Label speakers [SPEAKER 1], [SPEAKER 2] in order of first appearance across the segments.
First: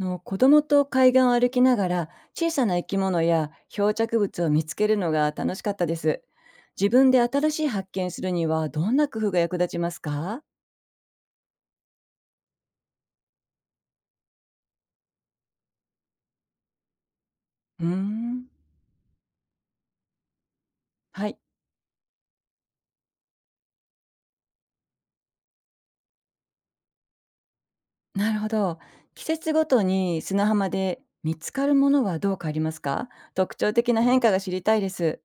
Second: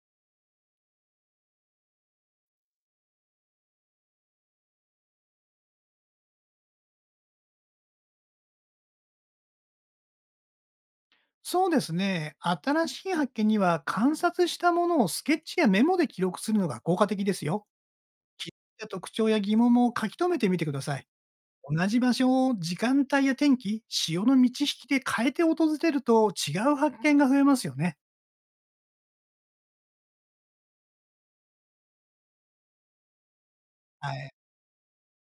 [SPEAKER 1] の子供と海岸を歩きながら小さな生き物や漂着物を見つけるのが楽しかったです。自分で新しい発見するにはどんな工夫が役立ちますか？
[SPEAKER 2] そうですね。新しい発見には観察したものをスケッチやメモで記録するのが効果的ですよ。
[SPEAKER 1] うー
[SPEAKER 2] 気
[SPEAKER 1] ん。
[SPEAKER 2] づいた特徴や疑問も書き留めてみてください。
[SPEAKER 1] はい。
[SPEAKER 2] 同じ場所を時間帯や天気、潮の満ち引きで変えて訪れると違う発見が増えますよね。
[SPEAKER 1] なるほど。季節ごとに砂浜で見つかるものはどう変わりますか？特徴的な
[SPEAKER 2] は
[SPEAKER 1] 変化
[SPEAKER 2] い。
[SPEAKER 1] が知りたいです。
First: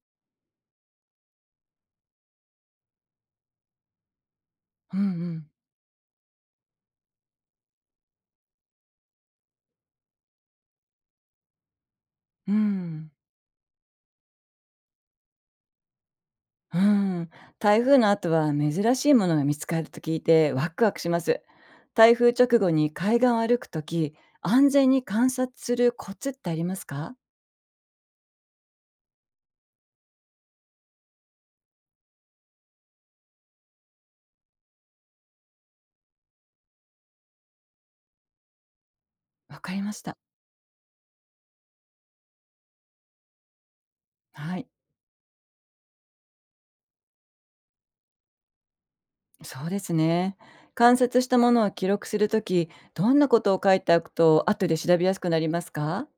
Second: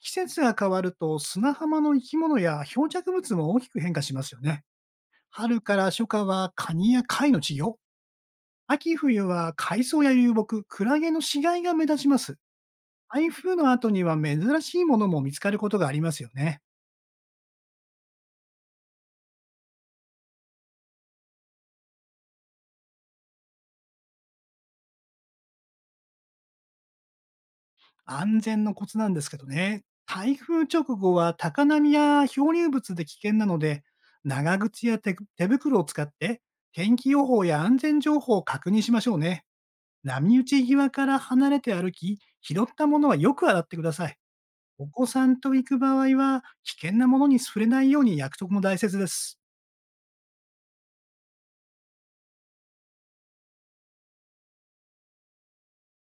[SPEAKER 2] 季節が変わると砂浜の生き物や漂着物も大きく変化しますよね。
[SPEAKER 1] うんうん。
[SPEAKER 2] 春から初夏はカニや貝の稚魚、秋冬は海藻や流木、クラゲの死骸が目立ちます。
[SPEAKER 1] うん。
[SPEAKER 2] 台風の後には珍しいものも見つかることがありますよね。
[SPEAKER 1] うーん、台風の後は珍しいものが見つかると聞いてワクワクします。台風直後に海岸を歩くとき、安全に観察するコツってありますか？
[SPEAKER 2] 安全のコツなんですけどね。台風直後は高波や漂流物で危険なので、長靴や手袋を使って天気予報や安全情報を確認しましょうね。
[SPEAKER 1] わかりました。
[SPEAKER 2] 波打ち際から離れて歩き、拾ったものはよく洗ってください。
[SPEAKER 1] はい、
[SPEAKER 2] お子さんと行く場合は、危険なものに触れないように約束も大切です。
[SPEAKER 1] そうですね。観察したものを記録するとき、どんなことを書いておくと後で調べやすくなりますか？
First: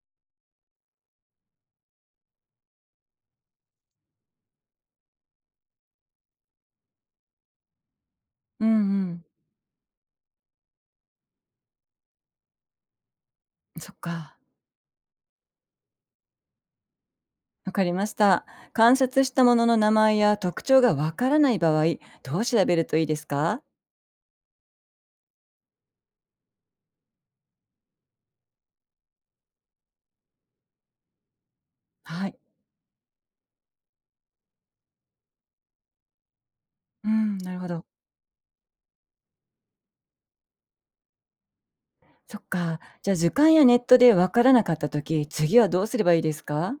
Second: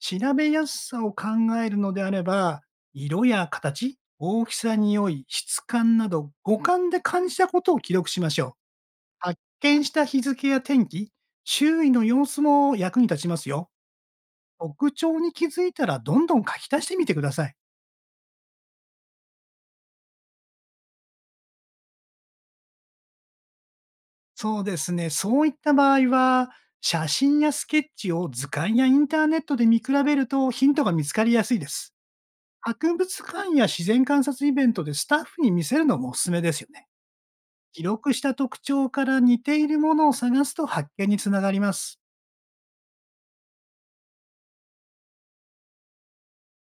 [SPEAKER 2] 調べやすさを考えるのであれば、色や形、大きさ、匂い、質感など五感で感じたことを記録しましょう。
[SPEAKER 1] うんうん、
[SPEAKER 2] 発見した日付や天気、周囲の様子も役に立ちますよ。
[SPEAKER 1] そっか。
[SPEAKER 2] 特徴に気づいたらどんどん書き足してみてください。
[SPEAKER 1] わかりました。観察したものの名前や特徴がわからない場合、どう調べるといいですか？
[SPEAKER 2] そうですね。そういった場合は、写真やスケッチを図鑑やインターネットで見比べるとヒントが見つかりやすいです。
[SPEAKER 1] はい、
[SPEAKER 2] 博物館や自然観察イベントでスタッフに見せるのもおすすめですよね。
[SPEAKER 1] うん、なるほ
[SPEAKER 2] 記
[SPEAKER 1] ど。
[SPEAKER 2] 録した特徴から似ているものを探すと発見につながります。
[SPEAKER 1] そっか。じゃ、あ図鑑やネットでわからなかった時、次はどうすればいいですか？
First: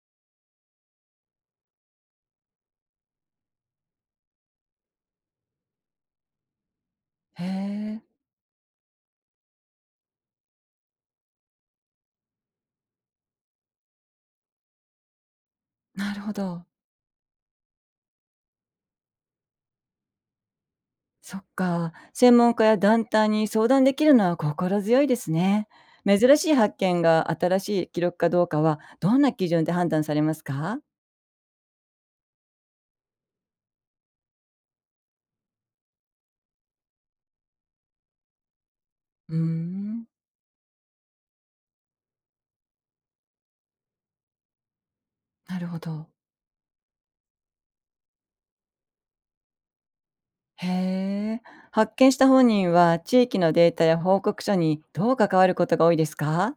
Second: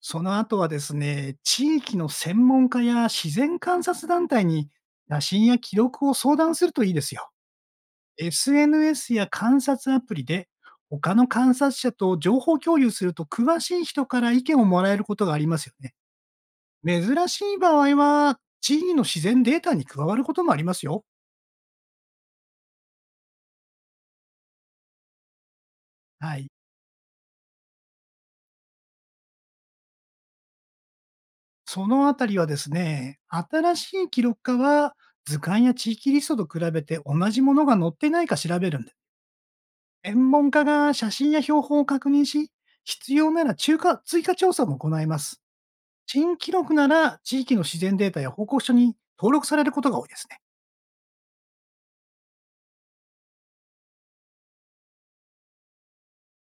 [SPEAKER 2] その後はですね、地域の専門家や自然観察団体に写真や記録を相談するといいですよ。
[SPEAKER 1] へえ、
[SPEAKER 2] SNS や観察アプリで他の観察者と情報共有すると詳しい人から意見をもらえることがありますよね。
[SPEAKER 1] なるほど。
[SPEAKER 2] 珍しい場合は地域の自然データに加わることもありますよ。
[SPEAKER 1] そっか。専門家や団体に相談できるのは心強いですね。
[SPEAKER 2] は
[SPEAKER 1] 珍し
[SPEAKER 2] い。
[SPEAKER 1] い発見が新しい記録かどうかは、どんな基準で判断されますか？
[SPEAKER 2] そのあたりはですね、新しい記録課は図鑑や地域リストと比べて同じものが載ってないか調べるんで、
[SPEAKER 1] うーん、
[SPEAKER 2] 専門家が写真や標本を確認し、必要なら中華追加調査も行います。
[SPEAKER 1] なるほど。
[SPEAKER 2] 新記録なら地域の自然データや報告書に登録されることが多いですね。
[SPEAKER 1] へえ。発見した本人は、地域のデータや報告書にどう関わることが多いですか？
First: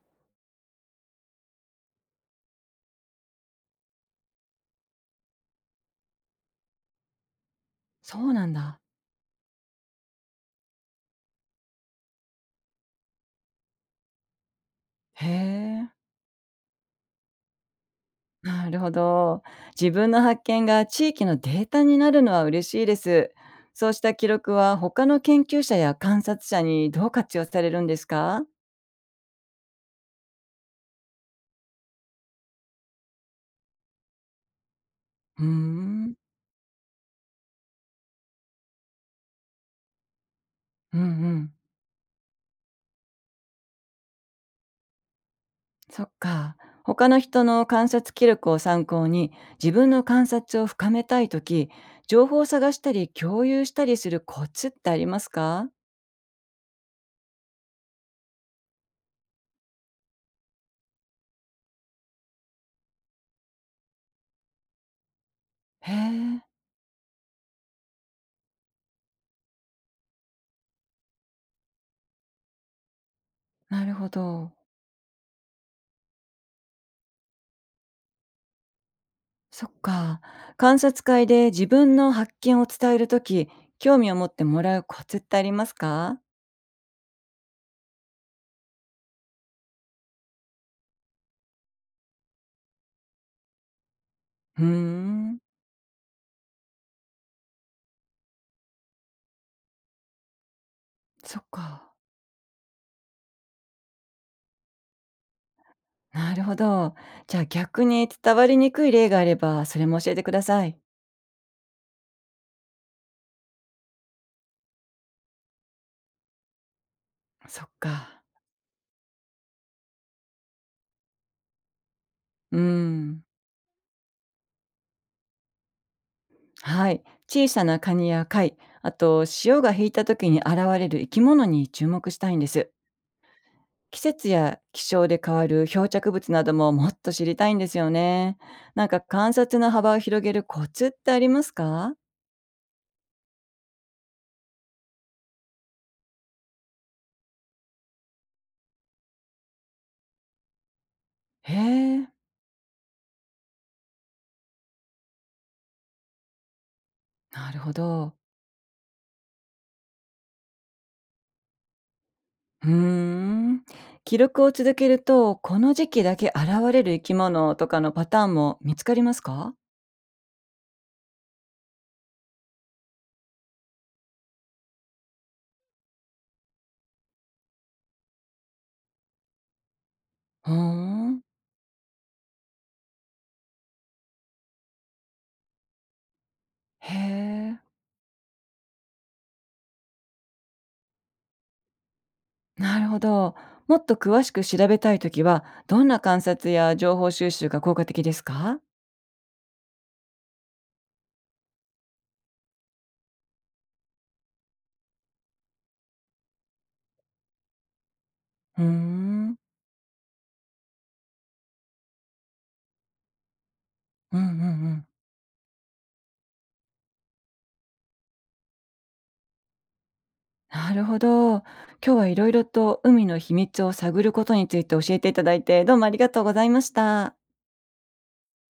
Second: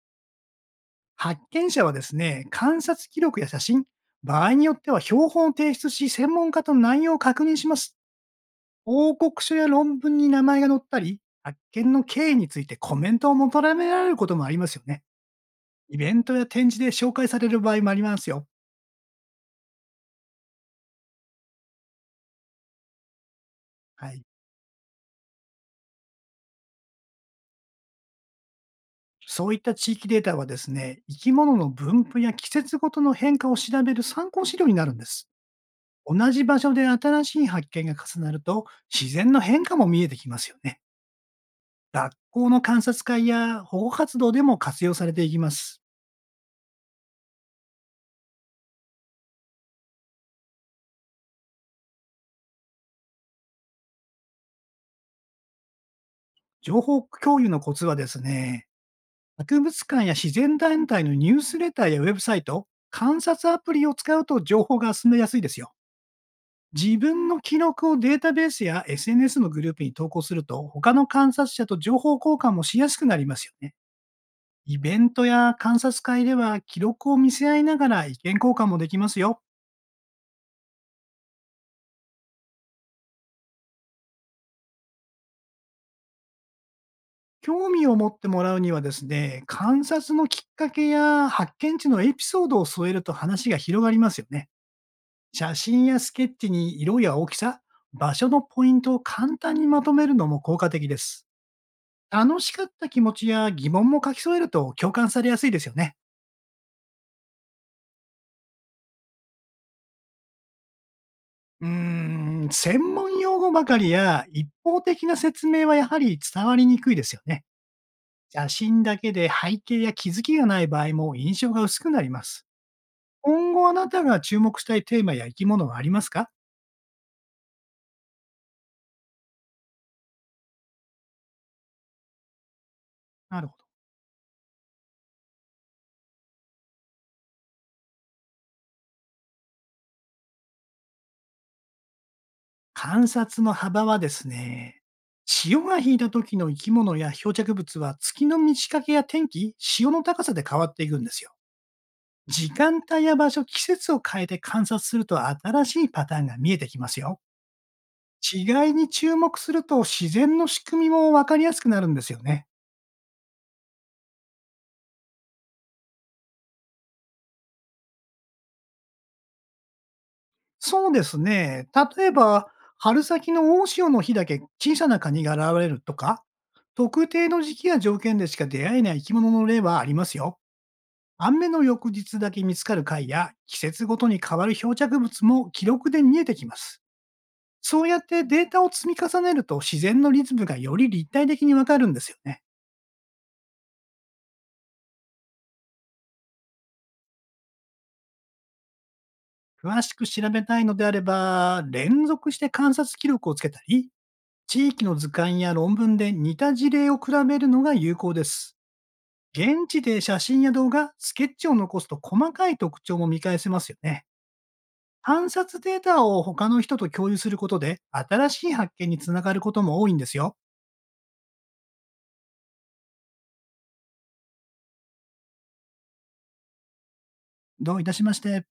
[SPEAKER 2] 発見者はですね、観察記録や写真、場合によっては標本を提出し、専門家と内容を確認します。
[SPEAKER 1] そうなんだ。
[SPEAKER 2] 報告書や論文に名前が載ったり、発見の経緯についてコメントを求められることもありますよね。
[SPEAKER 1] へえ。
[SPEAKER 2] イベントや展示で紹介される場合もありますよ。
[SPEAKER 1] なるほど。自分の発見が地域のデータになるのは嬉しいです。そうし
[SPEAKER 2] は
[SPEAKER 1] た
[SPEAKER 2] い。
[SPEAKER 1] 記録は他の研究者や観察者にどう活用されるんですか？
[SPEAKER 2] そういった地域データはですね、生き物の分布や季節ごとの変化を調べる参考資料になるんです。
[SPEAKER 1] うーん。
[SPEAKER 2] 同じ場所で新しい発見が重なると、自然の変化も見えてきますよね。
[SPEAKER 1] うんうん。
[SPEAKER 2] 学校の観察会や保護活動でも活用されていきます。
[SPEAKER 1] そっか。他の人の観察記録を参考に自分の観察を深めたいとき、情報を探したり共有したりするコツってありますか？
[SPEAKER 2] 情報共有のコツはですね、博物館や自然団体のニュースレターやウェブサイト、観察アプリを使うと情報が進めやすいですよ。
[SPEAKER 1] へえ、
[SPEAKER 2] 自分の記録をデータベースや SNS のグループに投稿すると、他の観察者と情報交換もしやすくなりますよね。
[SPEAKER 1] なるほど。
[SPEAKER 2] イベントや観察会では記録を見せ合いながら意見交換もできますよ。
[SPEAKER 1] そっか。観察会で自分の発見を伝えるとき、興味を持ってもらうコツってありますか？
[SPEAKER 2] 興味を持ってもらうにはですね、観察のきっかけや発見地のエピソードを添えると話が広がりますよね。
[SPEAKER 1] うーん、
[SPEAKER 2] 写真やスケッチに色や大きさ、場所のポイントを簡単にまとめるのも効果的です。
[SPEAKER 1] そっか。
[SPEAKER 2] 楽しかった気持ちや疑問も書き添えると共感されやすいですよね。
[SPEAKER 1] なるほど。じゃあ逆に伝わりにくい例があれば、それも教えてください。
[SPEAKER 2] うーん、専門用語ばかりや一方的な説明はやはり伝わりにくいですよね。
[SPEAKER 1] そっか。
[SPEAKER 2] 写真だけで背景や気づきがない場合も印象が薄くなります。
[SPEAKER 1] うーん。
[SPEAKER 2] 今後あなたが注目したいテーマや生き物はありますか？
[SPEAKER 1] はい。小さなカニや貝、あと潮が引いた時に現れる生き物に注目したいんです。
[SPEAKER 2] なるほど。
[SPEAKER 1] 季節や気象で変わる漂着物などももっと知りたいんですよね。なんか観察の幅を広げるコツってありますか？
[SPEAKER 2] 観察の幅はですね、潮が引いた時の生き物や漂着物は月の満ち欠けや天気、潮の高さで変わっていくんですよ。
[SPEAKER 1] へえ、
[SPEAKER 2] 時間帯や場所、季節を変えて観察すると新しいパターンが見えてきますよ。
[SPEAKER 1] なるほど。
[SPEAKER 2] 違いに注目すると自然の仕組みもわかりやすくなるんですよね。
[SPEAKER 1] うーん。記録を続けると、この時期だけ現れる生き物とかのパターンも見つかりますか？
[SPEAKER 2] そうですね。例えば、春先の大潮の日だけ小さなカニが現れるとか、特定の時期や条件でしか出会えない生き物の例はありますよ。
[SPEAKER 1] うーん。
[SPEAKER 2] 雨の翌日だけ見つかる貝や、季節ごとに変わる漂着物も記録で見えてきます。
[SPEAKER 1] へえ、
[SPEAKER 2] そうやってデータを積み重ねると自然のリズムがより立体的にわかるんですよね。
[SPEAKER 1] なるほど。もっと詳しく調べたいときは、どんな観察や情報収集が効果的ですか？
[SPEAKER 2] 詳しく調べたいのであれば、連続して観察記録をつけたり、地域の図鑑や論文で似た事例を比べるのが有効です。
[SPEAKER 1] うーん。
[SPEAKER 2] 現地で写真や動画、スケッチを残すと細かい特徴も見返せますよね。
[SPEAKER 1] うんうんうん。
[SPEAKER 2] 観察データを他の人と共有することで、新しい発見につながることも多いんですよ。
[SPEAKER 1] なるほど。今日はいろいろと海の秘密を探ることについて教えていただいて、どうもありがとうございました。
[SPEAKER 2] どういたしまして。